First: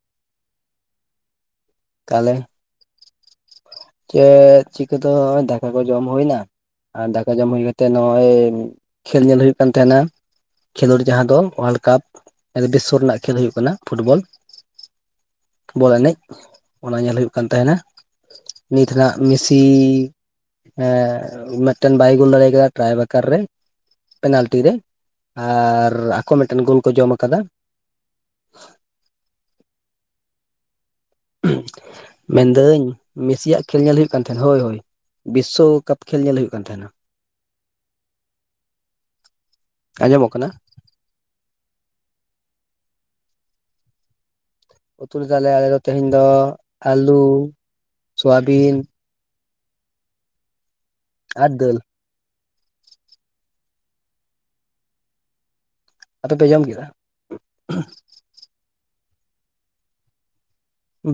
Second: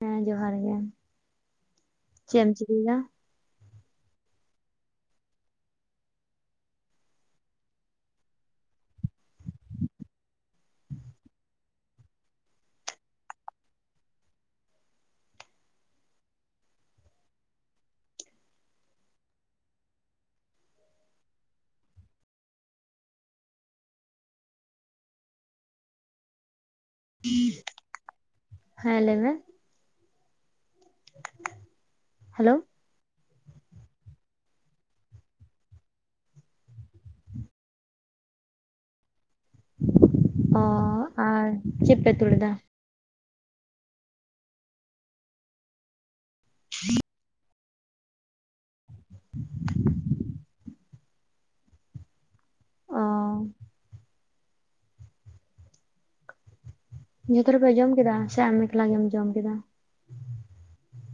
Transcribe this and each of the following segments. ᱦᱮᱸ ᱡᱚᱦᱟᱨ ᱜᱮ ᱛᱟᱦᱚᱞᱮ ᱪᱮᱫ ᱮᱢ ᱪᱤᱠᱟᱹᱭᱮᱫᱟ? ᱪᱮᱫ ᱪᱤᱠᱟᱹ ᱫᱚ ᱫᱟᱠᱟ ᱠᱚ ᱡᱚᱢ ᱦᱩᱭ ᱮᱱᱟ। ᱟᱨ ᱫᱟᱠᱟ ᱡᱚᱢ ᱦᱩᱭ ᱠᱟᱛᱮᱜ ᱱᱚᱜ ᱚᱭ ᱠᱷᱮᱞ ᱧᱮᱞ ᱦᱩᱭᱩᱜ ᱠᱟᱱ ᱛᱟᱦᱮᱱᱟ। ᱠᱷᱮᱞᱳᱰ ᱡᱟᱦᱟᱸ ᱫᱚ ᱚᱱᱟᱞᱮᱠᱟ ᱵᱤᱥᱥᱚ ᱨᱮᱱᱟᱜ ᱠᱷᱮᱞ ᱦᱩᱭᱩᱜ ᱠᱟᱱᱟ ᱯᱷᱩᱴᱵᱚᱞ। ᱵᱚᱞ ᱮᱱᱮᱡ ᱚᱱᱟ ᱧᱮᱞ ᱦᱩᱭᱩᱜ ᱠᱟᱱ ᱛᱟᱦᱮᱱᱟ ᱱᱤᱛ ᱱᱷᱟᱜ ᱢᱮᱥᱤ ᱼᱼ ᱦᱮᱸ ᱢᱤᱫᱴᱮᱱ ᱵᱟᱭ ᱜᱩᱞ ᱫᱟᱲᱮ ᱠᱟᱫᱟ ᱴᱨᱟᱭ ᱵᱟᱠᱟᱨ ᱨᱮ᱾ ᱯᱮᱱᱟᱞᱴᱤ ᱨᱮ ᱟᱨ ᱟᱠᱚ ᱢᱤᱫᱴᱮᱱ ᱜᱚᱞ ᱠᱚ ᱡᱚᱢᱟᱠᱟᱫᱟ। ᱦᱮᱸ ᱞᱟᱹᱭ ᱢᱮ᱾ ᱦᱮᱞᱳ ᱢᱮᱱᱫᱟᱹᱧ ᱢᱮᱥᱤᱭᱟᱜ ᱠᱷᱮᱞ ᱧᱮᱞ ᱦᱩᱭᱩᱜ ᱠᱟᱱ ᱛᱟᱦᱮᱱᱟ ᱦᱳᱭ ᱦᱳᱭ ᱵᱤᱥᱥᱚᱠᱟᱯ ᱠᱷᱮᱞ ᱧᱮᱞ ᱦᱩᱭᱩᱜ ᱠᱟᱱ ᱛᱟᱦᱮᱱᱟ। [inaudible] ᱟᱸᱡᱚᱢᱚᱜ ᱠᱟᱱᱟ? ᱚ ᱟᱨ ᱪᱮᱫ ᱯᱮ ᱩᱛᱩ ᱞᱮᱫᱟ? ᱩᱛᱩ ᱞᱮᱫᱟᱞᱮ ᱟᱞᱮᱫᱚ ᱛᱮᱦᱮᱧ ᱫᱚ ᱟᱹᱞᱩ ᱥᱚᱣᱟᱵᱤᱱ। ᱟᱨ ᱫᱟᱹᱞ। ᱚ ᱟᱯᱮ ᱯᱮ ᱡᱚᱢ ᱠᱮᱫᱟ? ᱡᱚᱛᱚ ᱦᱚᱲ ᱯᱮ ᱡᱚᱢ ᱠᱮᱫᱟ ᱥᱮ ᱟᱢ ᱢᱮᱠᱞᱟ ᱜᱮᱢ ᱡᱚᱢ ᱠᱮᱫᱟ?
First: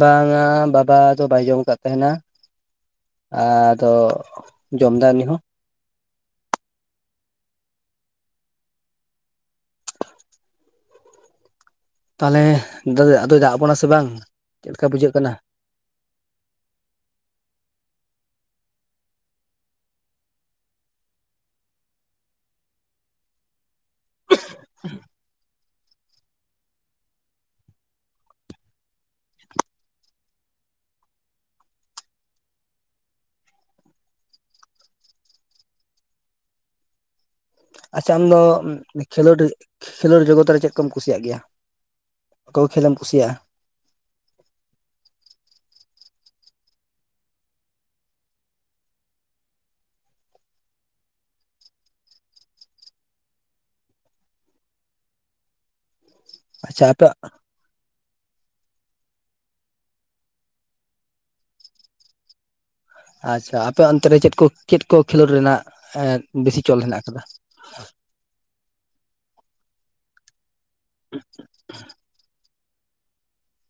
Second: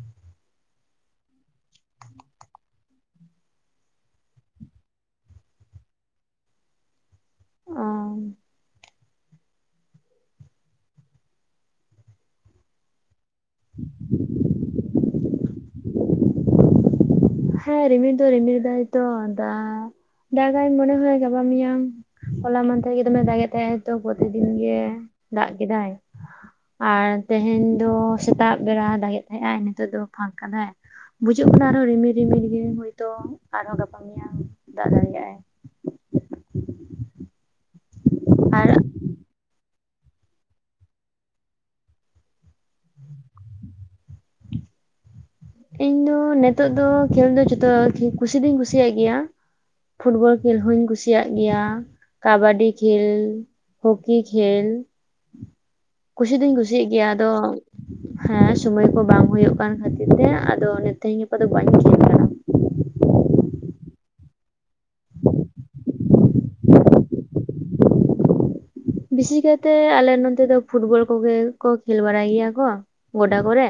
ᱵᱟᱝᱼᱟ ᱵᱟᱵᱟ ᱫᱚ ᱵᱟᱭ ᱡᱚᱢ ᱟᱠᱟᱫ ᱛᱟᱦᱮᱱᱟ᱾ ᱟᱫᱚ ᱡᱚᱢᱫᱟᱭ ᱩᱱᱤ ᱦᱚᱸ? ᱚ ᱛᱟᱦᱚᱞᱮ ᱫᱟᱫᱟ [unintelligible] ᱟᱫᱚᱭ ᱫᱟᱜ ᱟᱵᱚᱱᱟ ᱥᱮ ᱵᱟᱝ ᱪᱮᱫ ᱞᱮᱠᱟ ᱵᱩᱡᱷᱟᱹᱜ ᱠᱟᱱᱟ? ᱦᱮᱸ ᱨᱤᱢᱤᱞ ᱫᱚ ᱨᱤᱢᱤᱨ ᱫᱟᱭ ᱛᱚ ᱫᱟᱜ [inaudible] ᱫᱟᱜᱟᱭ ᱢᱚᱱᱮ ᱦᱚ ᱜᱟᱵᱟ [unintelligible] ᱢᱮᱭᱟᱝ ᱦᱚᱞᱟ ᱢᱟᱦᱟᱫᱮᱨ ᱜᱮ ᱫᱚᱢᱮ ᱫᱟᱜ ᱮ ᱛᱟᱦᱮᱸᱜᱼᱟ। ᱛᱚ ᱯᱨᱚᱛᱤᱫᱤᱱ ᱜᱮ ᱫᱟᱜ ᱠᱮᱫᱟᱭ? ᱟᱨ ᱛᱮᱦᱮᱧ ᱫᱚ ᱥᱮᱛᱟᱜ ᱵᱮᱲᱟ ᱫᱟᱜᱮᱫ ᱛᱟᱦᱮᱸᱫ ᱟᱭ ᱱᱤᱛᱚᱜ ᱫᱚ ᱯᱷᱟᱸᱠ ᱠᱟᱫᱟᱭ। ᱵᱩᱡᱩᱜ ᱠᱟᱱᱟ ᱟᱨᱦᱚᱸ ᱨᱤᱢᱤᱞ ᱨᱤᱢᱤᱞ ᱜᱮ ᱦᱳᱭᱛᱳ ᱟᱨᱦᱚᱸ ᱜᱟᱯᱟ ᱢᱮᱭᱟᱝ ᱫᱟᱜ ᱫᱟᱲᱮᱭᱟᱜ ᱟᱭ ᱟᱪᱪᱷᱟ ᱟᱢ ᱫᱚ ᱟᱨ ᱠᱷᱮᱞᱳᱰᱤᱜ [unintelligible] ᱠᱷᱮᱞᱳᱰ ᱡᱚᱜᱚᱛ ᱨᱮ ᱪᱮᱫ ᱠᱚᱢ ᱠᱩᱥᱤᱭᱟᱜ ᱜᱮᱭᱟ ᱚᱠᱟᱠᱚ ᱠᱷᱮᱞ ᱮᱢ ᱠᱩᱥᱤᱭᱟᱜᱼᱟ? ᱤᱧ ᱫᱚ ᱱᱤᱛᱚᱜ ᱫᱚ ᱠᱷᱮᱞ ᱫᱚ ᱡᱚᱛᱚ ᱠᱷᱮᱞ ᱠᱩᱥᱤ ᱫᱚᱧ ᱠᱩᱥᱤᱭᱟᱜ ᱜᱮᱭᱟ। ᱯᱷᱩᱴᱵᱚᱞ ᱠᱷᱮᱞ ᱦᱚᱧ ᱠᱩᱥᱤᱭᱟᱜ ᱜᱮᱭᱟ᱾ ᱠᱟᱵᱟᱰᱤ ᱠᱷᱮᱞ ᱦᱚᱠᱤ ᱠᱷᱮᱞ᱾ ᱠᱩᱥᱤ ᱫᱚᱩᱧ ᱟᱪᱪᱷᱟ ᱠᱩᱥᱤᱭᱟᱜ ᱟᱯᱮ ᱜᱮᱭᱟ ᱟᱫᱚ ᱦᱮᱸ ᱥᱩᱢᱚᱭ ᱠᱚ ᱵᱟᱝ ᱦᱩᱭᱩᱜ ᱠᱟᱱ ᱠᱷᱟᱹᱛᱤᱨ ᱼᱼ ᱛᱮ ᱦᱟᱸᱜ ᱟᱫᱚ ᱚᱱᱮ ᱛᱮᱦᱮᱧ ᱜᱟᱯᱟ ᱫᱚ ᱵᱟᱹᱧ ᱠᱷᱮᱞ ᱠᱟᱱᱟ। ᱟᱪᱪᱷᱟ ᱟᱯᱮ ᱚᱱᱛᱮ ᱨᱮ ᱪᱮᱫ ᱠᱚ ᱪᱮᱫ ᱠᱚ ᱠᱷᱮᱞᱳᱰ ᱨᱮᱱᱟᱜ ᱮᱸ ᱵᱮᱥᱤ ᱪᱚᱞ ᱦᱮᱱᱟᱜ ᱟᱠᱟᱫᱟ? ᱵᱤᱥᱮᱥ ᱠᱟᱭᱛᱮ ᱟᱞᱮ ᱱᱚᱛᱮ ᱫᱚ ᱯᱷᱩᱴᱵᱚᱞ ᱠᱚᱜᱮ ᱠᱚ ᱠᱷᱮᱞ ᱵᱟᱲᱟᱭ ᱜᱮᱭᱟ। [unintelligible] ᱜᱚᱰᱟ ᱠᱚᱨᱮ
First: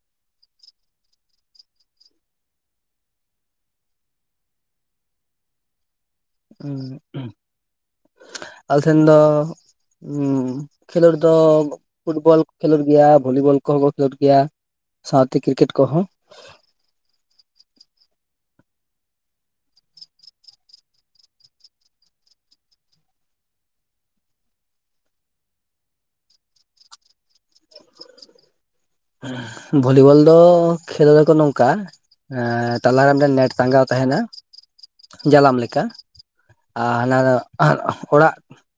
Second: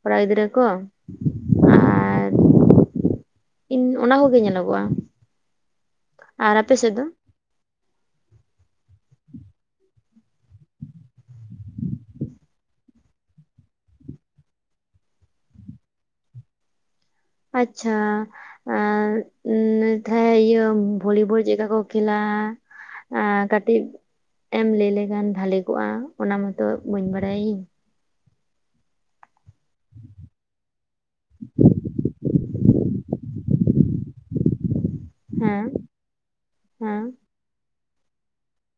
ᱠᱚᱲᱟ ᱜᱤᱫᱽᱨᱟᱹ ᱠᱚ ᱟᱨ ᱼᱼ ᱤᱱ [unintelligible] ᱚᱱᱟ ᱠᱚᱜᱮ ᱧᱮᱞᱚᱜᱚᱜᱼᱟ। ᱟᱨ ᱟᱯᱮ ᱥᱮᱫ ᱫᱚ ᱟᱞᱮ ᱥᱮᱱ ᱫᱚ ᱠᱷᱮᱞᱳᱰ ᱫᱚ ᱯᱷᱩᱴᱵᱚᱞ ᱠᱚ ᱠᱷᱮᱞᱳᱰ ᱜᱮᱭᱟ ᱵᱷᱚᱞᱤᱵᱚᱞ ᱠᱚᱦᱚᱸ ᱠᱚ ᱠᱷᱮᱞᱳᱰ ᱜᱮᱭᱟ ᱾ ᱥᱟᱶᱛᱮ ᱠᱨᱤᱠᱮᱴ ᱠᱚᱦᱚᱸ ᱾ ᱟᱪᱪᱷᱟ ᱾ ᱟᱨ ᱤᱭᱟᱹ ᱵᱷᱚᱞᱤᱵᱚᱞ ᱪᱮᱼᱠᱟ ᱠᱚ ᱠᱷᱮᱞᱟ? ᱠᱟᱹᱴᱤᱡ ᱮᱢ ᱞᱟᱹᱭ ᱞᱮᱠᱷᱟᱱ ᱵᱷᱟᱞᱤ ᱠᱚᱜᱼᱟ ᱚᱱᱟ ᱢᱚᱛᱚ ᱵᱟᱹᱧ ᱵᱟᱲᱟᱭ ᱤᱧ ᱾ ᱵᱷᱚᱞᱤᱵᱚᱞ ᱫᱚ ᱠᱷᱮᱞ ᱟᱠᱚ ᱱᱚᱝᱠᱟ ᱟᱨ ᱛᱟᱞᱟ ᱨᱮ ᱱᱮᱴ ᱴᱟᱸᱜᱟᱣ ᱛᱟᱦᱮᱱᱟ ᱡᱟᱞᱟᱢ ᱦᱮᱸ ᱞᱮᱠᱟ ᱟᱨ ᱦᱮᱸ ᱦᱟᱱᱟ ᱫᱚ ᱟᱨ ᱚᱲᱟᱜ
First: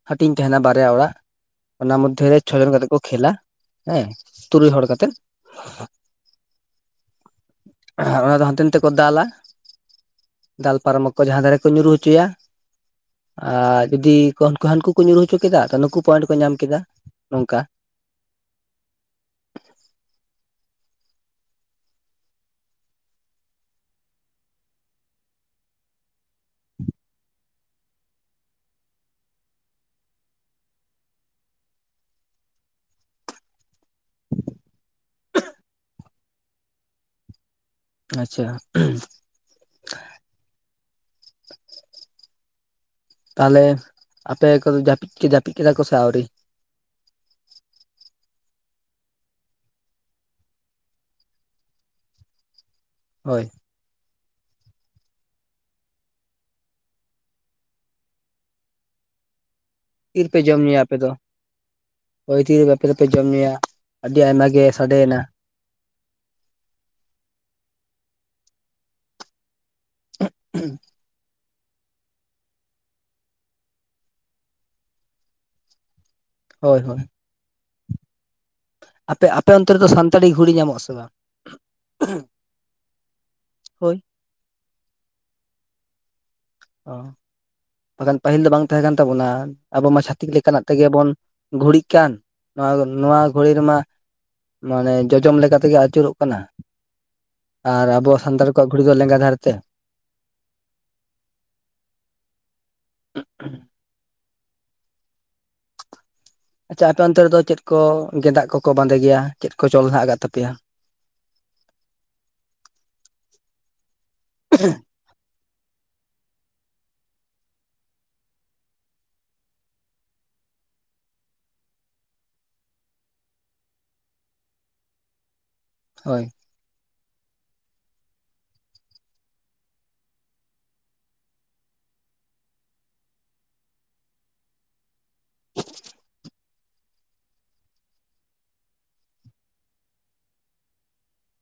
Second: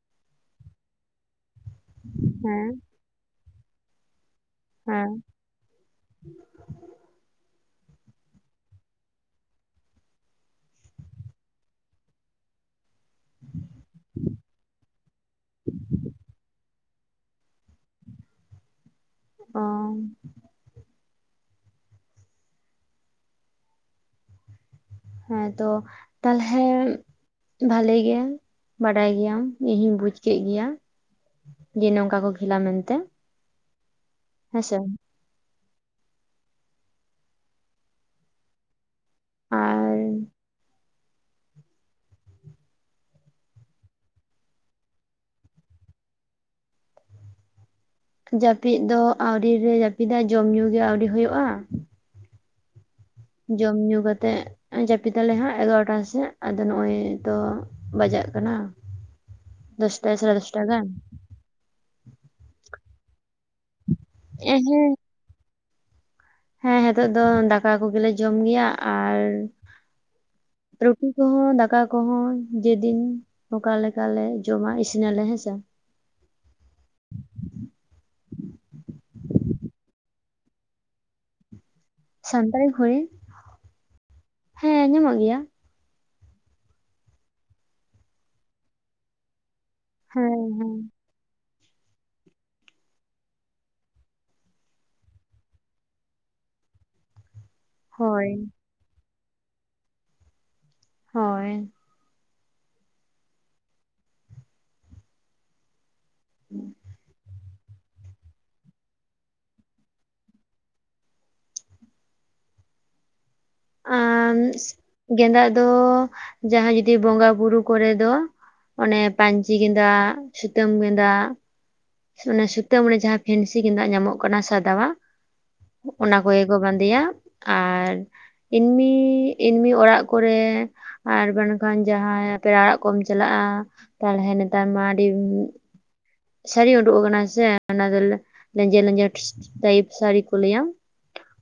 ᱦᱟᱹᱴᱤᱧ ᱛᱟᱦᱮᱱᱟ ᱵᱟᱨᱭᱟ ᱚᱲᱟᱜ ᱚᱱᱟ ᱢᱚᱫᱽᱫᱷᱮ ᱨᱮ ᱦᱮᱸ ᱪᱷᱚᱡᱚᱱ ᱠᱟᱛᱮ ᱠᱚ ᱠᱷᱮᱞᱟ ᱦᱮᱸ ᱛᱩᱨᱩᱭ ᱦᱚᱲ ᱠᱟᱛᱮ ᱦᱮᱸ ᱾ ᱚᱱᱟ ᱫᱚ ᱦᱟᱱᱛᱮ ᱱᱟᱛᱮ ᱠᱚ ᱫᱟᱞᱟ। ᱫᱟᱞ ᱯᱟᱨᱚᱢᱚᱜ ᱠᱚ ᱡᱟᱦᱟᱸ ᱫᱷᱟᱨᱮ ᱠᱚ ᱧᱩᱨᱩ ᱦᱚᱪᱚᱭᱟ᱾ ᱟᱨ ᱡᱩᱫᱤ ᱦᱟᱹᱱᱠᱩ ᱠᱚ ᱧᱩᱨᱩ ᱦᱚᱪᱚ ᱠᱮᱫᱟ ᱛᱚ ᱱᱩᱠᱩ ᱯᱚᱭᱮᱱᱴ ᱠᱚ ᱧᱟᱢ ᱠᱮᱫᱟ ᱾ ᱱᱚᱝᱠᱟ ᱾ ᱚ ᱾ ᱦᱮᱸ ᱛᱚ ᱛᱟᱦᱚᱞᱮ ᱵᱷᱟᱹᱞᱤ ᱜᱮ ᱵᱟᱰᱟᱭ ᱜᱮᱭᱟᱢ ᱤᱧ ᱦᱚᱧ ᱵᱩᱡ ᱠᱮᱫ ᱜᱮᱭᱟ ᱾ ᱡᱮ ᱱᱚᱝᱠᱟ ᱠᱚ ᱠᱷᱞᱟ ᱢᱮᱱᱛᱮ ᱾ ᱦᱮᱸᱥᱮ ᱾ ᱟᱪᱪᱷᱟ ᱾ ᱦ [inaudible] ᱛᱟᱦᱚᱞᱮ ᱟᱯᱮ ᱠᱚᱫᱚ ᱡᱟᱹᱯᱤᱫ ᱜᱮ ᱡᱟᱹᱯᱤᱫ ᱠᱮᱫᱟ ᱠᱚ ᱥᱮ ᱟᱹᱣᱨᱤ? ᱡᱟᱹᱯᱤᱫ ᱫᱚ ᱟᱹᱲᱨᱤ ᱞᱮ ᱡᱟᱯᱤᱫᱟ ᱡᱚᱢ ᱧᱩ ᱜᱮ ᱟᱣᱲᱤ ᱦᱩᱭᱩᱜᱼᱟ ᱾ ᱦᱳᱭ ᱡᱚᱢ ᱧᱩ ᱠᱟᱛᱮ ᱡᱟᱹᱯᱤᱫ ᱫᱟᱞᱮ ᱦᱟᱸᱜ ᱮᱜᱟᱨᱚᱴᱟ ᱥᱮᱫ ᱟᱫᱚ ᱱᱚᱜᱼᱚᱭ ᱛᱚ ᱵᱟᱡᱟᱜ ᱠᱟᱱᱟ ᱾ ᱫᱚᱥ ᱛᱤᱨᱮᱯᱮ ᱡᱚᱢ ᱧᱩᱭᱟ ᱟᱯᱮ ᱫᱚ? ᱦᱳᱭ ᱛᱤ ᱨᱮ ᱟᱯᱮ ᱫᱚᱯᱮ ᱡᱚᱢ ᱧᱩᱭᱟ ᱟᱹᱰᱤ ᱟᱭᱢᱟ ᱮᱸ ᱜᱮ ᱦᱮᱸ ᱥᱟᱰᱮᱭᱮᱱᱟ ᱾ ᱦᱮᱸ ᱱᱤᱛᱚᱜ ᱫᱚ ᱫᱟᱠᱟ ᱠᱚᱜᱮ ᱞᱮ ᱡᱚᱢ ᱜᱮᱭᱟ ᱟᱨ ᱨᱩᱴᱤ ᱠᱚᱦᱚᱸ ᱫᱟᱠᱟ ᱟ ᱠᱚᱦᱚᱸ ᱡᱮᱫᱤᱱ ᱚᱠᱟ ᱞᱮᱠᱟᱞᱮ ᱡᱚᱢᱟ ᱤᱥᱤᱱ ᱟᱞᱮ ᱦᱮᱸᱥᱮ ᱦᱳᱭ ᱦᱳᱭ ᱾ ᱟᱯᱮ ᱟᱯᱮ ᱚᱱᱛᱮ ᱨᱮᱫᱚ ᱥᱟᱱᱛᱟᱲᱤ ᱜᱷᱩᱲᱤ ᱧᱟᱢᱚᱜ ᱟᱥᱮ ᱵᱟᱝ? ᱥᱟᱱᱛᱟᱲᱤ ᱜᱷᱚᱲᱤ ᱦᱳᱭ ᱦᱮᱸ ᱧᱟᱢᱚᱜ ᱜᱮᱭᱟ ᱾ ᱚ ᱾ ᱵᱟᱠᱷᱟᱡ ᱯᱟᱹᱦᱤᱞ ᱫᱚ ᱵᱟᱝ ᱛᱟᱦᱮᱸ ᱠᱟᱱ ᱛᱟᱵᱚᱱᱟ ᱾ ᱟᱵᱚ ᱢᱟ ᱪᱷᱟᱹᱛᱤᱠ ᱦᱮᱸ ᱞᱮᱠᱟᱱᱟᱜ ᱦᱮᱸ ᱛᱮᱜᱮ ᱵᱚᱱ ᱜᱷᱩᱲᱤᱜ ᱠᱟᱱ ᱱᱚᱣᱟ ᱱᱚᱣᱟ ᱜᱷᱩᱲᱤ ᱨᱮᱢᱟ ᱢᱟᱱᱮ ᱡᱚᱡᱚᱢ ᱞᱮᱠᱟ ᱞᱮᱠᱟ ᱛᱮᱜᱮ ᱟᱹᱪᱩᱨᱚᱜ ᱠᱟᱱᱟ ᱾ ᱟᱨ ᱟᱵᱚ ᱦᱳᱭ ᱥᱟᱱᱛᱟᱲ ᱠᱚᱣᱟᱜ ᱜᱷᱩᱲᱤ ᱫᱚ ᱞᱮᱸᱜᱟ ᱫᱷᱟᱨᱮ ᱛᱮ ᱾ ᱦᱳᱭ ᱾ ᱦ [inaudible] ᱟᱪᱪᱷᱟ ᱟᱯᱮ ᱚᱱᱛᱮ ᱨᱮᱫᱚ ᱪᱮᱫ ᱠᱚ ᱜᱸᱮᱫᱟᱜ ᱠᱚᱠᱚ ᱵᱟᱸᱫᱮ ᱜᱮᱭᱟ ᱪᱮᱫ ᱠᱚ ᱪᱚᱞ ᱦᱮᱱᱟᱜ ᱟᱠᱟᱫ ᱛᱟᱯᱮᱭᱟ? ᱟᱨ ᱜᱮᱸᱫᱟᱜ ᱫᱚ ᱡᱟᱦᱟᱸ ᱡᱩᱫᱤ ᱵᱚᱸᱜᱟ ᱵᱩᱨᱩ ᱠᱚᱨᱮ ᱫᱚ ᱾ ᱚᱱᱮ ᱯᱟᱹᱧᱪᱤ ᱜᱮᱸᱫᱟᱜ ᱥᱩᱛᱟᱹᱢ ᱜᱮᱸᱫᱟᱜ ᱚᱱᱮ ᱥᱩᱛᱟᱹᱢ ᱨᱮ ᱡᱟᱦᱟᱸ ᱯᱷᱮᱱᱥᱤ ᱜᱮᱸᱫᱟᱜ ᱧᱟᱢᱚᱜ ᱠᱟᱱᱟ ᱥᱟᱫᱟᱣᱟᱜ ᱚᱱᱟ ᱦᱳᱭ ᱠᱚᱜᱮ ᱠᱚ ᱵᱟᱸᱫᱮᱭᱟ ᱟᱨ ᱮᱱᱢᱤ ᱮᱱᱢᱤ ᱚᱲᱟᱜ ᱠᱚᱨᱮ ᱟᱨ ᱵᱟᱝᱠᱷᱟᱱ ᱡᱟᱦᱟᱸᱟᱭ ᱯᱮᱲᱟ ᱟᱲᱟᱜ ᱠᱚᱢ ᱪᱟᱞᱟᱜᱼᱟ ᱛᱟᱦᱞᱮ ᱱᱮᱛᱟᱨ ᱢᱟ ᱟᱹᱰᱤ [inaudible] ᱥᱟᱹᱲᱤ ᱩᱰᱩᱠ ᱟᱠᱟᱱᱟ ᱥᱮ ᱚᱱᱟ ᱫᱚ ᱞᱮᱸᱡᱮᱨ ᱞᱮᱸᱡᱮᱨ ᱴᱟᱭᱤᱯ ᱥᱟᱹᱲᱤ ᱠᱚ ᱞᱟᱹᱭᱟ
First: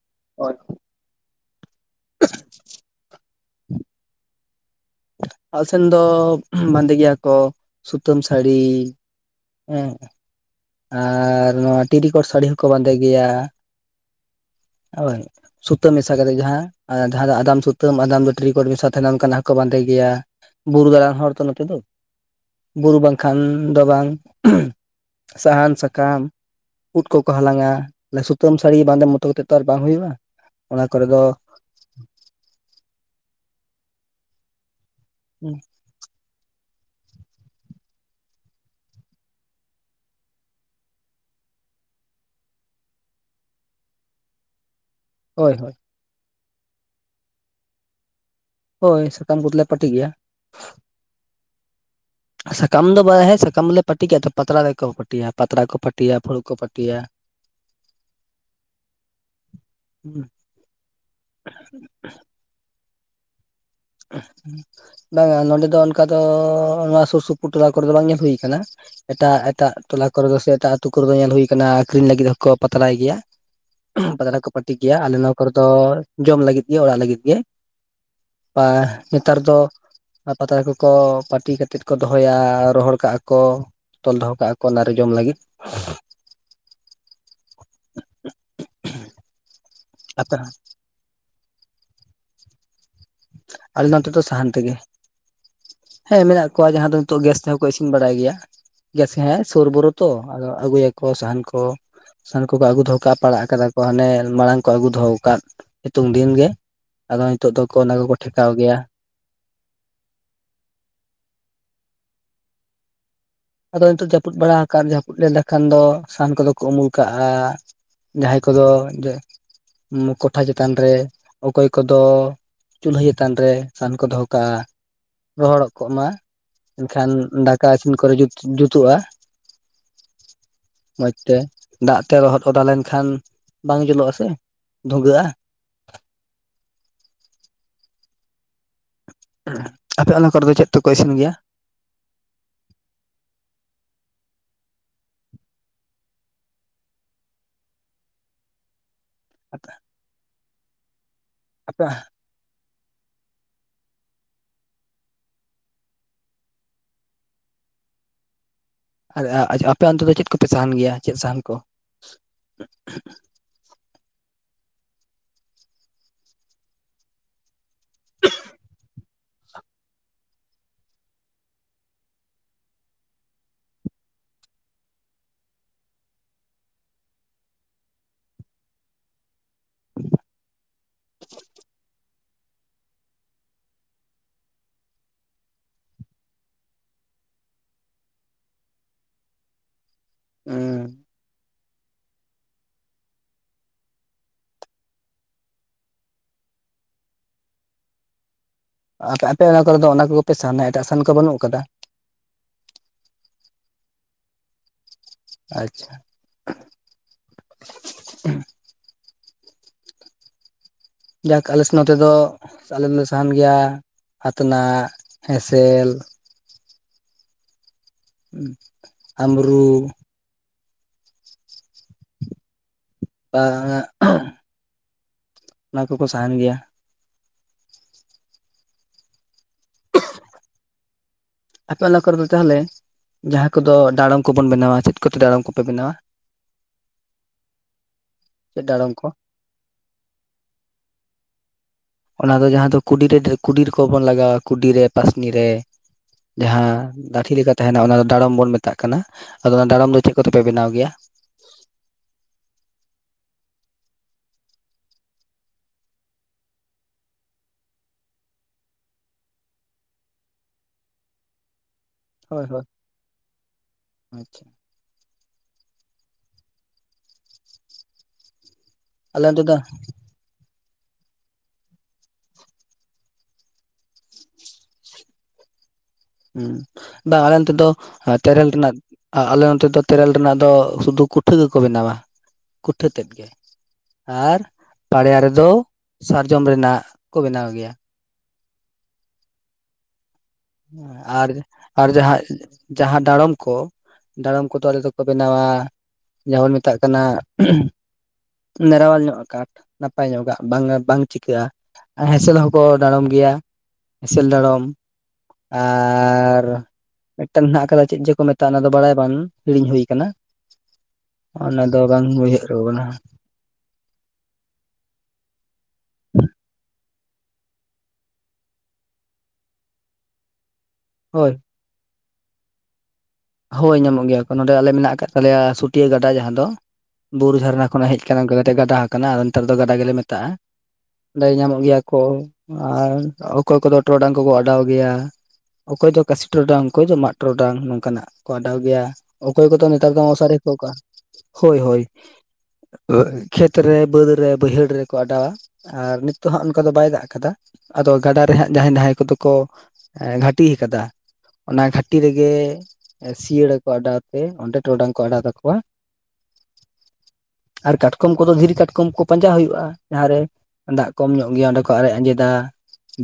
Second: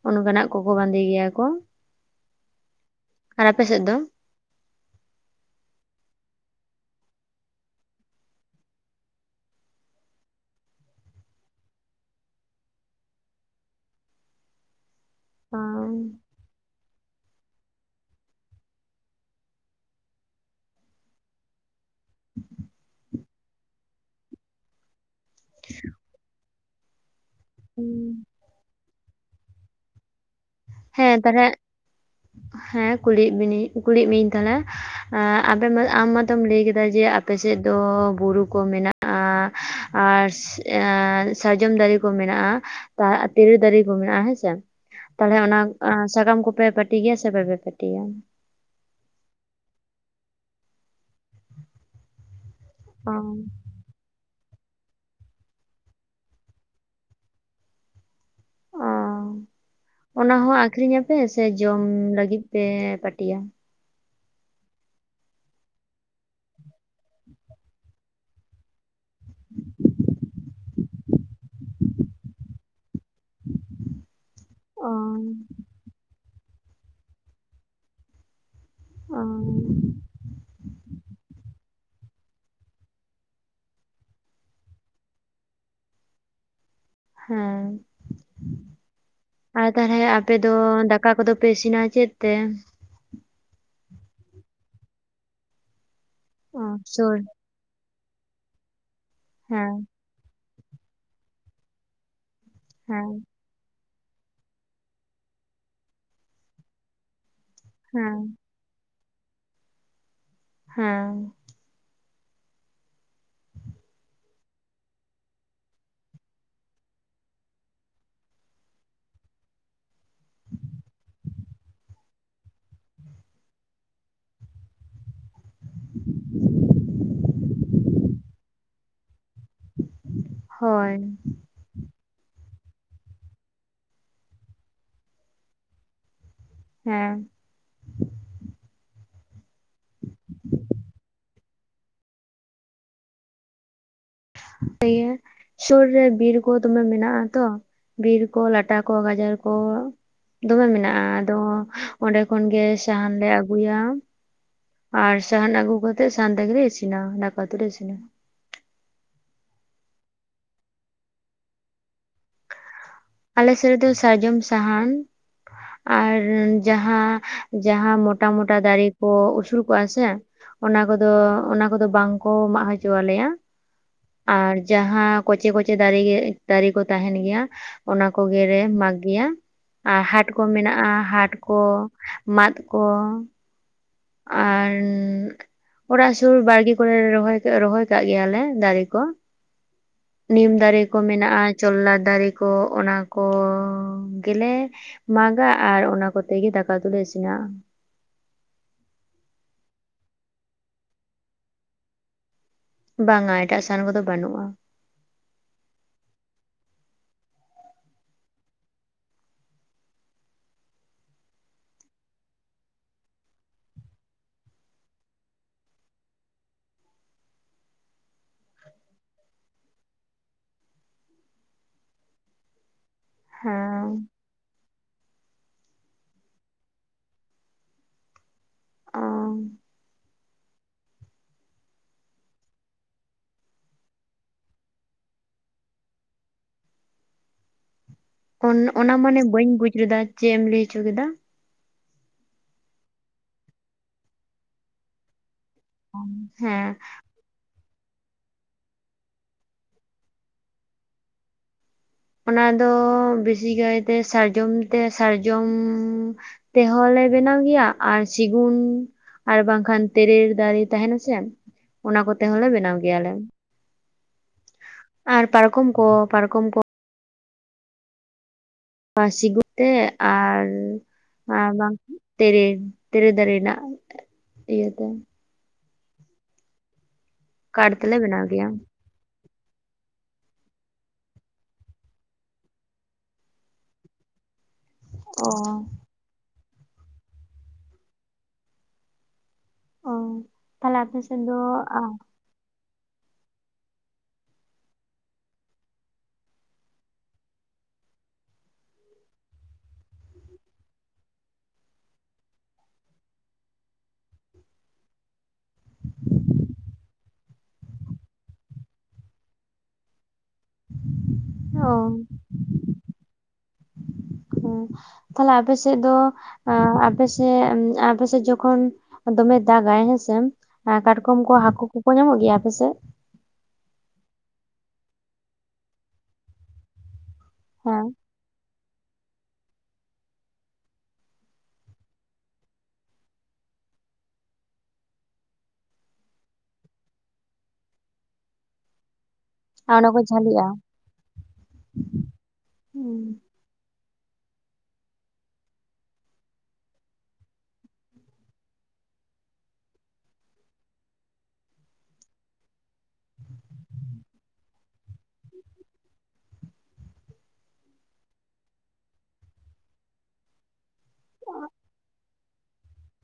ᱚᱱᱠᱟᱱᱟᱜ ᱦᱳᱭ ᱠᱚᱠᱚ ᱵᱟᱸᱫᱮ ᱜᱮᱭᱟ ᱠᱚ ᱾ ᱟᱨ ᱟᱯᱮ ᱥᱮᱫ ᱫᱚ ᱟᱞ ᱥᱮᱱ ᱫᱚ ᱵᱟᱸᱫᱮ ᱜᱮᱭᱟ ᱠᱚ ᱥᱩᱛᱟᱹᱢ ᱥᱟᱹᱲᱤ ᱦᱮᱸ ᱟᱨ ᱱᱚᱣᱟ ᱴᱨᱤᱠᱚᱳᱴ ᱥᱟᱹᱲᱤ ᱦᱚᱸᱠᱚ ᱵᱟᱸᱫᱮ ᱜᱮᱭᱟ ᱦᱳᱭ ᱥᱩᱛᱟᱹᱢ ᱢᱮᱥᱟ ᱠᱟᱛᱮ ᱡᱟᱦᱟᱸ ᱡᱟᱦᱟᱸ ᱟᱫᱟᱢ ᱥᱩᱛᱟᱹᱢ ᱛᱩᱟᱹᱢ ᱟᱫᱢ ᱫᱚ ᱴᱨᱤᱠᱚᱴ ᱢᱮᱥᱟ ᱛᱟᱦᱮᱢ ᱠᱟᱱᱟ ᱦᱚᱸᱠᱚ ᱵᱟᱸᱫᱮ ᱜᱮᱭᱟ ᱵᱩᱨᱩ ᱫᱟᱬᱟᱱ ᱦᱚᱲ ᱛᱚ ᱱᱚᱛᱮ ᱫᱚ ᱵᱩᱨᱩ ᱵᱟᱝᱠᱷᱟᱱ ᱫᱚ ᱵᱟᱝ ᱥᱟᱦᱟᱱ ᱥᱟᱠᱟᱢ ᱩᱫ ᱠᱚᱠᱚ ᱦᱟᱞᱟᱝᱟ ᱞᱚᱥᱚᱛ ᱥᱩᱛᱟᱹᱢ ᱥᱟᱹᱲᱤᱮ ᱵᱟᱸᱫᱮ ᱢᱚᱴᱚ ᱜᱮᱛᱚ ᱫᱚ ᱟᱨ ᱵᱟᱝ ᱦᱩᱭᱩᱜᱼᱟ ᱚᱱᱟ ᱠᱚᱨᱮ ᱦᱮᱸ ᱫᱚ ᱛᱟᱞᱦᱮ ᱦᱮᱸ ᱠᱩᱞᱤᱭᱮᱫ ᱠᱩᱞᱤᱭᱮᱫ ᱢᱤᱭᱟᱹᱧ ᱛᱟᱦᱚᱞᱮ ᱦᱮᱸ ᱟᱵᱮᱱ ᱟᱢ ᱢᱟᱛᱚᱢ ᱞᱟᱹᱭ ᱠᱮᱫᱟ ᱡᱮ ᱟᱯᱮ ᱥᱮᱫ ᱫᱚ ᱵᱩᱨᱩ ᱠᱚ ᱢᱮᱱᱟᱜᱼᱟ ᱟᱨ ᱮ ᱥᱟᱨᱡᱚᱢ ᱫᱟᱨᱮ ᱠᱚ ᱢᱮᱱᱟᱜᱼᱟ ᱛᱤᱨᱤᱞ ᱫᱟᱨᱮ ᱠᱚ ᱢᱮᱱᱟᱜᱼᱟ ᱦᱮᱸᱥᱮ ᱛᱟᱦᱚᱞᱮ ᱦᱳᱭ ᱚᱱᱟ ᱦᱳᱭ ᱥᱟᱠᱟᱢ ᱠᱚᱯᱮ ᱯᱟᱟᱹᱴᱤ ᱜᱮᱭᱟ ᱥᱮ ᱵᱟᱯᱮ ᱯᱟᱟᱹᱴᱤᱭᱟ ᱦᱳᱭ ᱥᱟᱠᱟᱢ ᱠᱚᱫᱞᱮ ᱯᱟᱹᱴᱤ ᱜᱮᱭᱟ ᱥᱟᱠᱟᱢ ᱫᱚ ᱚ ᱵᱟᱦᱮ ᱥᱟᱠᱟᱢᱞᱮ ᱯᱟᱹᱴᱤ ᱠᱟᱛᱮ ᱯᱟᱛᱲᱟ ᱨᱮ ᱯᱟᱹᱴᱤᱭᱟ ᱯᱟᱛᱲᱟ ᱠᱚ ᱯᱟᱹᱴᱤᱭᱟ ᱯᱷᱩᱲᱩᱜ ᱠᱚ ᱯᱟᱹᱴᱤᱭᱟ ᱚ ᱚᱱᱟ ᱦᱚᱸ ᱟᱠᱷᱨᱤᱧᱟᱯᱮ ᱥᱮ ᱡᱚᱢ ᱞᱟᱹᱜᱤᱫ ᱯᱮ ᱯᱟᱹᱴᱤᱭᱟ ᱵᱟᱝᱼᱟ ᱱᱚᱰᱮ ᱫᱚ ᱚᱱᱠᱟ ᱫᱚ ᱱᱚᱣᱟ ᱥᱩᱨ ᱥᱩᱯᱩᱨ ᱴᱚᱞᱟ ᱠᱚᱨᱮ ᱫᱚ ᱵᱟᱝ ᱧᱮᱞ ᱦᱩᱭᱩ ᱠᱟᱱᱟ ᱮᱴᱟᱜ ᱮᱴᱟᱜ ᱴᱚᱞᱟ ᱠᱚᱨᱮ ᱫᱚ ᱥᱮ ᱮᱴᱟᱜ ᱟᱹᱛᱩ ᱠᱚᱨᱮ ᱫᱚ ᱧᱮᱞ ᱦᱩᱭ ᱟᱠᱟᱱᱟ ᱟᱠᱷᱨᱤᱧ ᱞᱟᱹᱜᱤᱫ ᱫᱚ ᱠᱚ ᱯᱟᱛᱲᱟᱭ ᱜᱮᱭᱟ ᱯᱟᱛᱲᱟ ᱠᱚ ᱯᱟᱟᱹᱴᱤ ᱚ ᱜᱮᱭᱟ ᱟᱞᱮ ᱱᱚᱣᱟ ᱠᱚᱨᱮ ᱫᱚ ᱡᱚᱢ ᱞᱟᱹᱜᱤᱫ ᱜᱮ ᱚᱲᱟᱜ ᱞᱟᱹᱜᱤᱫ ᱜᱮ ᱵᱟ ᱚ ᱱᱮᱛᱟᱨ ᱫᱚ ᱟᱨ ᱯᱟᱛᱟ ᱠᱚᱠᱚ ᱯᱟᱹᱴᱤ ᱠᱟᱛᱮᱫ ᱠᱚ ᱫᱚᱦᱚᱭᱟ ᱨᱚᱦᱚᱲ ᱠᱟᱜᱼᱟ ᱠᱚ ᱛᱚᱞ ᱫᱚᱦᱚ ᱠᱟᱜᱼᱟ ᱠᱚ ᱚᱱᱟᱨᱮ ᱡᱚᱢ ᱞᱟᱹᱜᱤᱫ ᱦᱮᱸ ᱟᱨ ᱛᱟᱦᱚᱞᱮ ᱟᱯᱮ ᱫᱚ ᱫᱟ ᱚᱠᱟ ᱠᱚᱫᱚ ᱯᱮ ᱤᱥᱤᱱᱟ ᱪᱮᱫ ᱛᱮ ᱟᱞᱮ ᱱᱚᱛᱮ ᱫᱚ ᱥᱟᱦᱟᱱ ᱛᱮᱜᱮ ᱦᱮᱸ ᱢᱮᱱᱟᱜ ᱠᱚᱣᱟ ᱡᱟᱦᱟᱸ ᱫᱚ ᱥᱩᱨ ᱱᱤᱛᱚᱜ ᱜᱮᱥ ᱛᱮᱦᱚᱸ ᱠᱚ ᱤᱥᱤᱱ ᱵᱟᱲᱟᱭ ᱜᱮᱭᱟ ᱜᱮᱥ ᱦᱮᱸ ᱥᱩᱨᱵᱩᱨᱩ ᱛᱚ ᱟᱫᱚ ᱟᱹᱜᱩᱭᱟᱠᱚ ᱥᱟᱦᱟᱱ ᱠᱚ ᱥᱟᱦᱟᱱ ᱠᱚᱠᱚ ᱟᱹᱜᱩ ᱫᱚᱦᱚ ᱦᱮᱸ ᱠᱟᱜᱼᱟ ᱯᱟᱲᱟᱜ ᱠᱟᱫᱟ ᱠᱚ ᱦᱟᱱᱮ ᱢᱟᱲᱟᱝ ᱠᱚ ᱟᱹᱜᱩ ᱫᱚᱦᱚ ᱟᱠᱟᱫ ᱥᱤᱛᱩᱝ ᱫᱤᱱ ᱜᱮ ᱟᱫᱚ ᱱᱤᱛᱚᱜ ᱫᱚ ᱚᱱᱟ ᱠᱚᱠᱚ ᱦᱮᱸ ᱴᱷᱮᱠᱟᱣ ᱜᱮᱭᱟ ᱦᱮᱸ ᱟᱫᱚ ᱱᱤᱛᱚᱜ ᱡᱟᱹᱯᱩᱫ ᱵᱟᱲᱟ ᱟᱠᱟᱫ ᱡᱟᱹᱯᱩᱫ ᱞᱮ ᱞᱮᱠᱷᱟᱱ ᱫᱚ ᱥᱟᱦᱟᱱ ᱠᱚᱫᱚ ᱠᱚ ᱩᱢᱩᱞ ᱠᱟᱜᱼᱟ ᱡᱟᱦᱟᱸᱭ ᱠᱚᱫᱚ ᱠᱚᱴᱷᱟ ᱪᱮᱛᱟᱱ ᱨᱮ ᱚᱠᱚᱭ ᱠᱚᱫᱚ ᱪᱩᱞᱦᱟᱹ ᱪᱮᱛᱟᱱ ᱨᱮ ᱥᱟᱦᱟᱱ ᱠᱚ ᱫᱚᱦᱚ ᱠᱟᱜᱼᱟ ᱨᱚᱦᱚᱲᱚᱜ ᱠᱚᱜ ᱢᱟ ᱮᱱᱠᱷᱟᱱ ᱫᱟᱠᱟ ᱤᱥᱤᱱ ᱠᱚᱨᱮ ᱡᱩᱛ ᱡᱩᱛᱩᱜᱼᱟ ᱢᱚᱡᱽ ᱦᱳᱭ ᱛᱮ ᱫᱟᱜ ᱛᱮ ᱞᱚᱦᱚᱫ ᱚᱫᱟ ᱞᱮᱱᱠᱷᱟᱱ ᱵᱟᱝ ᱡᱩᱞᱩᱜᱼᱟᱜ ᱥᱮ ᱫᱷᱩᱸᱣᱟᱹᱜᱼᱟ ᱦᱮᱸ ᱟᱯᱮ ᱚᱱᱟ ᱠᱚᱨᱮ ᱫᱚ ᱪᱮᱫ ᱛᱮᱠᱚ ᱤᱥᱤᱱ ᱜᱮᱭᱟ ᱤᱭᱟᱹ ᱥᱩᱨ ᱨᱮ ᱵᱤᱨ ᱠᱚ ᱫᱚᱢᱮ ᱢᱮᱱᱟᱜ ᱟᱛᱚ ᱵᱤᱨ ᱠᱚ ᱞᱟᱴᱟ ᱠᱚ ᱜᱟᱡᱟᱨ ᱠᱚ ᱦᱟᱯᱮ ᱫᱚᱢᱮ ᱢᱮᱱᱟᱜᱼᱟ ᱟᱫᱚ ᱚᱸᱰᱮ ᱠᱷᱚᱱᱜᱮ ᱥᱟᱦᱟᱱ ᱞᱮ ᱟᱹᱜᱩᱭᱟ ᱟᱨ ᱥᱟᱦᱟᱱ ᱟᱹᱜᱩ ᱠᱟᱛᱮᱜ ᱥᱟᱦᱟᱱ ᱛᱮᱜᱞᱮ ᱤᱥᱤᱱᱟ ᱫᱟᱠᱟ ᱩᱛᱩᱞᱮ ᱤᱥᱤᱱᱟ ᱟᱨ ᱟᱯᱮ ᱚᱱᱛᱮ ᱫᱚ ᱪᱮᱫ ᱠᱚᱯᱮ ᱥᱟᱦᱟᱱ ᱜᱮᱭᱟ ᱪᱮᱫ ᱥᱟᱦᱟᱱ ᱠᱚ ᱟᱞᱮ ᱥᱮᱫ ᱨᱮ ᱫᱚ ᱥᱟᱨᱡᱚᱢ ᱥᱟᱦᱟᱱ ᱟᱨ ᱡᱟᱦᱟᱸ ᱡᱟᱦᱟᱸ ᱢᱚᱴᱟ ᱢᱚᱴᱟ ᱫᱟᱨᱮ ᱠᱚ ᱩᱥᱩᱞ ᱠᱚᱜᱼᱟ ᱥᱮ ᱚᱱᱟ ᱠᱚᱫᱚ, ᱚᱱᱟ ᱠᱚᱫᱚ ᱵᱟᱝᱠᱚ ᱢᱟᱜ ᱦᱚᱪᱚᱣᱟᱞᱮᱭᱟ ᱟᱨ ᱡᱟᱦᱟᱸ ᱠᱚᱪᱮ ᱠᱚᱪᱮ ᱫᱟᱨᱮ ᱜᱮ ᱫᱟᱨᱮ ᱠᱚ ᱛᱟᱦᱮᱱ ᱜᱮᱭᱟ ᱚᱱᱟ ᱠᱚᱜᱮᱞᱮ ᱢᱟᱜᱽ ᱜᱮᱭᱟ ᱟᱨ ᱦᱟᱴ ᱠᱚ ᱢᱮᱱᱟᱜᱼᱟ ᱦᱟᱴ ᱠᱚ ᱢᱟᱫ ᱠᱚ ᱟᱨ ᱚᱲᱟᱜ ᱥᱩᱨ ᱵᱟᱲᱜᱮ ᱠᱚᱨᱮ ᱞᱮ ᱨᱚᱦᱚᱭ ᱠᱮᱜ ᱨᱚᱦᱚᱭ ᱠᱟᱜ ᱜᱮᱭᱟᱞᱮ ᱫᱟᱨᱮ ᱠᱚ ᱱᱤᱢ ᱫᱟᱨᱮ ᱦᱩᱸ ᱠᱚ ᱢᱮᱱᱟᱜᱼᱟ ᱪᱚᱞᱞᱟ ᱫᱟᱨᱮ ᱠᱚ ᱚᱱᱟ ᱠᱚᱻ ᱜᱮᱞᱮ ᱢᱟᱜᱟ ᱟᱨ ᱚᱱᱟ ᱠᱚᱛᱮ ᱜᱮ ᱫᱟᱠᱟ ᱫᱚᱞᱮ ᱤᱥᱤᱱᱟ ᱟᱯᱮ ᱟᱯᱮ ᱚᱱᱟ ᱠᱚᱨᱮ ᱫᱚ ᱚᱱᱟ ᱠᱚᱜᱮᱯᱮ ᱥᱟᱱᱟ ᱮᱴᱟᱜ ᱥᱟᱦᱟᱱ ᱠᱚ ᱵᱟᱹᱱᱩᱜ ᱟᱠᱟᱫᱟ ᱵᱟᱝᱟ ᱮᱴᱟᱜ ᱥᱟᱦᱟᱱ ᱠᱚᱫᱚ ᱵᱟᱹᱱᱩᱜᱼᱟ ᱟᱪᱪᱷᱟ ᱡᱟᱠ ᱟᱞᱮ ᱥᱮ ᱱᱚᱛᱮ ᱫᱚ ᱟᱞᱮ ᱫᱚᱞᱮ ᱥᱟᱦᱟᱱ ᱜᱮᱭᱟ ᱟᱛᱱᱟᱜ, ᱦᱮᱸᱥᱮᱞ ᱟᱢᱨᱩ ᱦᱮᱸ [unintelligible] ᱚᱱᱟ ᱠᱚᱠᱚ ᱥᱟᱦᱟᱱ ᱜᱮᱭᱟ ᱟᱯᱮ ᱮᱞᱟᱠᱟ ᱨᱮᱫᱚ ᱛᱟᱦᱚᱞᱮ ᱡᱟᱦᱟᱸᱭ ᱠᱚᱫᱚ ᱰᱟᱟᱲᱚᱢ ᱠᱚᱵᱚᱱ ᱵᱮᱱᱟᱣᱟ ᱪᱮᱫ ᱠᱚᱛᱮ ᱰᱟᱟᱲᱟᱢ ᱠᱚᱯᱮ ᱵᱮᱱᱟᱣᱟ [inaudible] ᱚᱱ ᱪᱮᱫ ᱰᱟᱲᱚᱢ ᱚᱱᱟ ᱠᱚ? ᱢᱟᱱᱮ ᱵᱟᱹᱧ ᱵᱩᱡ ᱞᱮᱫᱟ ᱪᱮᱫ ᱮᱢ ᱞᱟᱹᱭ ᱦᱚᱪᱚ ᱠᱮᱫᱟ ᱚᱱᱟ ᱫᱚ ᱡᱟᱦᱟᱸ ᱫᱚ ᱠᱩᱰᱤᱨᱮ ᱠᱩᱰᱤ ᱨᱮ ᱠᱚ ᱵᱚᱱ ᱞᱟᱜᱟᱣᱟ ᱠᱩᱰᱤᱨᱮ ᱯᱟᱥᱱᱤ ᱨᱮ ᱡᱟᱦᱟᱸ ᱦᱮᱸ ᱞᱟᱹᱴᱷᱤ ᱞᱮᱠᱟᱛᱮ ᱛᱟᱸᱦᱮᱱᱟ ᱚᱱᱟ ᱫᱚ ᱰᱟᱲᱚᱢ ᱵᱚᱱ ᱢᱮᱛᱟᱜ ᱠᱟᱱᱟ ᱟᱫᱚ ᱚᱱᱟ ᱰᱟᱲᱚᱢ ᱫᱚ ᱪᱮᱫ ᱠᱚᱛᱮᱯᱮ ᱵᱮᱱᱟᱣ ᱜᱮᱭᱟ ᱚᱱᱟ ᱫᱚ ᱵᱤᱥᱤ ᱠᱟᱭᱛᱮ ᱥᱟᱨᱡᱚᱢ ᱛᱮ ᱥᱟᱨᱡᱚᱢ ᱛᱮᱦᱚᱸ ᱞᱮ ᱵᱮᱱᱟᱣ ᱜᱮᱭᱟ ᱟᱨ ᱥᱮᱜᱩᱱ ᱟᱨ ᱵᱟᱝᱠᱷᱟᱱ ᱛᱮᱞᱮᱨ ᱫᱟᱨᱮ ᱛᱟᱸᱦᱮᱱᱟ ᱥᱮ ᱚᱱᱟ ᱠᱚᱛᱮ ᱦᱚᱸᱞᱮ ᱦᱳᱭ ᱦᱳᱭ ᱵᱮᱱᱟᱣ ᱜᱮᱭᱟᱞᱮ ᱟᱪᱪᱷᱟ ᱟᱨ ᱯᱟᱨᱠᱚᱢ ᱠᱚ, ᱯᱟᱨᱠᱚᱢ ᱠᱚ ᱵᱟᱥᱤ ᱟᱞᱮ ᱚᱱᱛᱮ ᱫᱚ ᱜᱩᱛᱮ ᱟᱨ ᱱᱚᱣᱟ ᱵᱟᱝ ᱛᱮᱨᱮᱞ, ᱛᱮᱨᱮᱞ ᱫᱟᱨᱮ ᱨᱮᱱᱟᱜ ᱤᱭᱟᱹ ᱛᱮ ᱦᱩᱸ, ᱵᱟ ᱟᱞᱮ ᱚᱱᱛᱮ ᱫᱚ ᱠᱟᱴ ᱛᱮᱞᱮ ᱵᱮᱱᱟᱣ ᱜᱮᱭᱟ ᱛᱮᱨᱮᱞ ᱨᱮᱱᱟᱜ ᱟᱻ ᱟᱞᱮ ᱚᱱᱛᱮ ᱫᱚ ᱛᱮᱨᱮᱞ ᱨᱮᱱᱟᱜ ᱫᱚ ᱥᱩᱫᱷᱩ ᱠᱩᱴᱷᱮᱹ ᱜᱮᱠᱚ ᱵᱮᱱᱟᱣᱟ ᱠᱩᱴᱷᱮᱹ ᱛᱮᱫ ᱜᱮ ᱟᱨ ᱚ ᱯᱟᱰᱭᱟᱨᱮ ᱫᱚ ᱥᱟᱨᱡᱚᱢ ᱨᱮᱱᱟᱜ ᱠᱚ ᱵᱮᱱᱟᱣ ᱜᱮᱭᱟ ᱚ ᱛᱟᱦᱞᱮ ᱟᱯᱮ ᱥᱮᱫ ᱟᱨ ᱫᱚ ᱟᱨ ᱡᱟᱦᱟᱸᱭ ᱡᱟᱦᱟᱸ ᱰᱟᱲᱚᱢ ᱠᱚ ᱰᱟᱲᱚᱢ ᱠᱚᱫᱚ ᱟᱞᱮ ᱫᱚᱠᱚ ᱵᱮᱱᱟᱣᱟ ᱡᱟᱦᱟᱸᱭ ᱢᱮᱛᱟᱜ ᱠᱟᱱᱟ ᱢᱟᱨᱟᱣ ᱧᱚᱜ-ᱟᱜ ᱠᱟᱴᱷ ᱱᱟᱯᱟᱭ ᱧᱚᱜᱟᱜ ᱵᱟᱝ, ᱵᱟᱝ ᱪᱤᱠᱟᱹᱜᱼᱟ ᱟᱨ ᱦᱮᱸᱥᱮᱞ ᱦᱚᱸᱠᱚ ᱰᱟᱲᱚᱢ ᱜᱮᱭᱟ, ᱦᱮᱸᱥᱮᱞ ᱰᱟᱲᱚᱢ ᱟᱨᱻ ᱢᱤᱫᱴᱟᱝ ᱦᱮᱱᱟᱜ ᱠᱟᱫᱟ ᱪᱮᱫ ᱡᱮ ᱠᱚ ᱢᱮᱛᱟᱜᱼᱟ ᱚᱱᱟ ᱫᱚ ᱵᱟᱲᱟᱭ ᱵᱟᱝ ᱦᱤᱲᱤᱧ ᱦᱩᱭ ᱠᱟᱱᱟ ᱚᱱᱟ ᱫᱚ ᱚ ᱵᱟᱝ ᱩᱭᱦᱟᱹᱨᱚᱜ ᱠᱟᱱᱟ ᱦᱩᱸ ᱛᱟᱦᱞᱮ ᱟᱯᱮ ᱥᱮᱫ ᱫᱚ ᱟᱯᱮ ᱥᱮᱫ, ‌‌ ᱮᱸᱻ ᱟᱯᱮᱥᱮᱫ ᱡᱚᱠᱷᱚᱱ ᱫᱚᱢᱮ ᱫᱟᱜᱟᱭ ᱦᱮᱸᱥᱮ ᱠᱟᱴᱠᱚᱢ ᱠᱚ ᱦᱳᱭ ᱦᱟᱹᱠᱩ ᱠᱚᱠᱚ ᱧᱟᱢᱚᱜ ᱜᱮᱭᱟ ᱟᱯᱮ ᱥᱮᱫ ᱦᱳᱭ ᱧᱟᱢᱚᱜ ᱜᱮᱭᱟ ᱠᱚ, ᱱᱚᱸᱰᱮ ᱟᱞᱮ ᱢᱮᱱᱟᱜ ᱠᱟᱜ ᱛᱟᱞᱮᱭᱟ ᱥᱩᱴᱤᱭᱟᱹ ᱜᱟᱰᱟ ᱡᱟᱦᱟᱸ ᱫᱚ ᱵᱩᱨᱩ ᱡᱷᱟᱨᱱᱟ ᱦᱮᱸ ᱠᱷᱚᱱᱟᱜ ᱦᱮᱡ ᱮᱱᱠᱷᱟᱱ ᱚᱝᱠᱟ ᱠᱟᱛᱮ ᱜᱟᱰᱟ ᱦᱟᱠᱟᱱᱟ ᱟᱨ ᱱᱮᱛᱟᱨ ᱫᱚ ᱜᱟᱰᱟ ᱜᱮᱞᱮ ᱢᱮᱛᱟᱜᱼᱟ ᱞᱟᱹᱭ ᱧᱟᱢᱚᱜ ᱜᱮᱭᱟ ᱠᱚ ᱟᱨ ᱚᱠᱚᱭ ᱠᱚᱫᱚ ᱴᱚᱨᱚᱰᱟᱝ ᱠᱚᱠᱚ ᱚᱰᱟᱣ ᱜᱮᱭᱟ ᱚᱠᱚᱭ ᱫᱚ ᱠᱟᱥᱤ ᱴᱚᱨᱚᱰᱟᱝ ᱚᱠᱚᱭ ᱫᱚ ᱢᱟᱫ ᱴᱚᱨᱚᱰᱟᱝ ᱱᱚᱝᱠᱟᱱᱟᱜ ᱠᱚ ᱟᱰᱟᱣ ᱜᱮᱭᱟ ᱚᱠᱚᱭ ᱠᱚᱫᱚ ᱟᱨ ᱚᱱᱟ ᱱᱮᱛᱟᱨ ᱠᱚ ᱫᱚ ᱢᱚᱥᱟᱨᱤ ᱡᱷᱟᱹᱞᱤᱜᱼᱟ [unintelligible] ᱦᱳᱭ ᱦᱳᱭ ᱠᱷᱮᱛ ᱨᱮ ᱵᱟᱹᱫᱽ ᱨᱮ ᱵᱟᱹᱭᱦᱟᱹᱲ ᱨᱮᱠᱚ ᱚᱰᱟᱣᱟ ᱟᱨ ᱱᱤᱛᱚᱜ ᱦᱟᱸᱜ ᱚᱱᱠᱟ ᱫᱚ ᱵᱟᱭ ᱫᱟᱜ ᱠᱟᱫᱟ ᱟᱫᱚ ᱜᱟᱰᱟ ᱨᱮ ᱦᱟᱸᱜ ᱡᱟᱦᱟᱸᱭ ᱱᱟᱭ ᱠᱚᱫᱚ ᱠᱚ ᱜᱷᱟᱹᱴᱤ ᱠᱟᱫᱟ ᱚᱱᱟ ᱜᱷᱟᱹᱴᱤ ᱨᱮᱜᱮ ᱥᱤᱭᱟᱹᱲᱟ ᱠᱚ ᱚᱰᱟᱣ ᱯᱮ ᱚᱸᱰᱮ ᱴᱚᱨᱚᱰᱟᱝ ᱠᱚ ᱚᱰᱟᱣ ᱛᱟᱠᱚᱣᱟ [inaudible] ᱟᱨ ᱠᱟᱴᱠᱚᱢ ᱠᱚᱫᱚ ᱫᱷᱤᱨᱤ ᱠᱟᱴᱠᱚᱢ ᱠᱚ ᱯᱟᱸᱡᱟ ᱦᱩᱭᱩᱜᱼᱟ ᱡᱟᱦᱟᱸᱨᱮ ᱫᱟᱜ ᱠᱚᱢ ᱧᱚᱜ ᱜᱮᱭᱟ ᱚᱸᱰᱮ ᱠᱚ ᱟᱨᱮᱡ ᱟᱸᱡᱮᱫᱟ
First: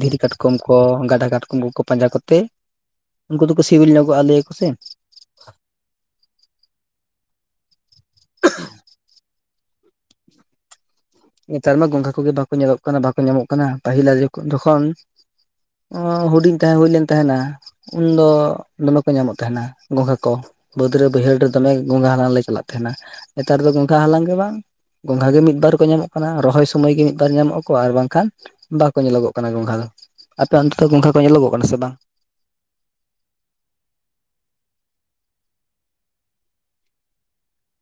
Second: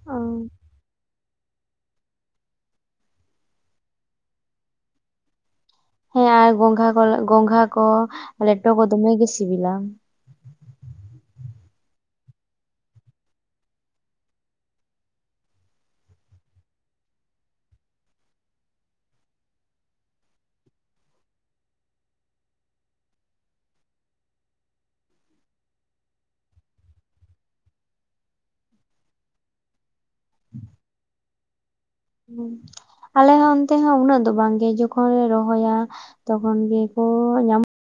ᱫᱷᱤᱨᱤ ᱠᱟᱴᱠᱚᱢ ᱠᱚ ᱜᱟᱰᱟ ᱠᱟᱴᱠᱚᱢ ᱠᱚᱠᱚ ᱯᱟᱸᱡᱟ ᱠᱚᱛᱮ ᱩᱱᱠᱩ ᱫᱚᱠᱚ ᱥᱤᱵᱤᱞ ᱧᱚᱜᱚᱜᱼᱟ ᱞᱟᱹᱭᱟ ᱠᱚ ᱠᱩᱥᱤᱢ ᱦᱮᱸ ᱟᱨ ᱜᱚᱝᱜᱷᱟ ᱠᱚ ᱜᱚᱝᱜᱷᱟ ᱠᱚ ᱞᱮᱴᱚ ᱠᱚ ᱫᱚᱢᱮ ᱜᱮ ᱥᱤᱵᱤᱞᱟ ᱱᱮᱛᱟᱨ ᱢᱟ ᱜᱚᱸᱜᱷᱟ ᱠᱚᱜᱮ ᱵᱟᱠᱚ ᱧᱮᱞᱚᱜ ᱠᱟᱱᱟ ᱵᱟᱠᱚ ᱧᱟᱢᱚᱜ ᱠᱟᱱᱟ ᱯᱟᱹᱦᱤᱞ ᱡᱚᱠᱷᱚᱱ ᱦᱩᱰᱤᱧ ᱛᱟᱦᱮᱸ ᱦᱩᱭ ᱞᱮᱱ ᱛᱟᱦᱮᱱᱟ ᱩᱱᱫᱚ ᱫᱚᱢᱮ ᱠᱚ ᱧᱟᱢᱚᱜ ᱛᱟᱦᱮᱱᱟ ᱜᱚᱸᱝᱜᱷᱟ ᱠᱚ ᱵᱟᱹᱫᱽ ᱨᱮ ᱵᱟᱹᱭᱦᱟᱹᱲ ᱨᱮ ᱫᱚᱢᱮ ᱜᱚᱸᱝᱜᱷᱟ ᱦᱟᱞᱟᱝ ᱞᱮ ᱪᱟᱞᱟᱜ ᱛᱟᱦᱮᱱᱟ ᱱᱮᱛᱟᱨ ᱫᱚ ᱜᱚᱸᱝᱜᱷᱟ ᱦᱟᱞᱟᱝ ᱜᱮ ᱵᱟᱝ ᱜᱚᱝᱜᱷᱟ ᱜᱮ ᱢᱤᱫ ᱵᱟᱨ ᱠᱚ ᱧᱟᱢᱚᱜ ᱚᱱᱟ ᱨᱚᱦᱚᱭ ᱥᱚᱢᱚᱭ ᱜᱮ ᱢᱤᱫ ᱵᱟᱨ ᱧᱟᱢᱚᱜ ᱟᱠᱚ ᱟᱨ ᱵᱟᱝᱠᱷᱟᱱ ᱵᱟᱠᱚ ᱧᱮᱞᱚᱜᱚᱜ ᱠᱟᱱᱟ ᱜᱚᱝᱜᱷᱟ ᱫᱚ ᱟᱯᱮ ᱚᱱᱛᱮ ᱫᱚ ᱜᱚᱝᱜᱷᱟ ᱠᱚ ᱧᱮᱞᱚᱜ ᱠᱟᱱᱟ ᱥᱮ ᱵᱟᱝ ᱦᱩᱸ ᱟᱞᱮ ᱦᱚᱸ ᱚᱱᱛᱮ ᱦᱚᱸ ᱩᱱᱟᱹᱜ ᱫᱚ ᱵᱟᱝᱜᱮ ᱡᱚᱠᱷᱚᱱ ᱞᱮ ᱨᱚᱦᱚᱭᱟ ᱛᱚᱠᱷᱚᱱ ᱜᱮᱠᱚ ᱧᱟᱢᱚᱜ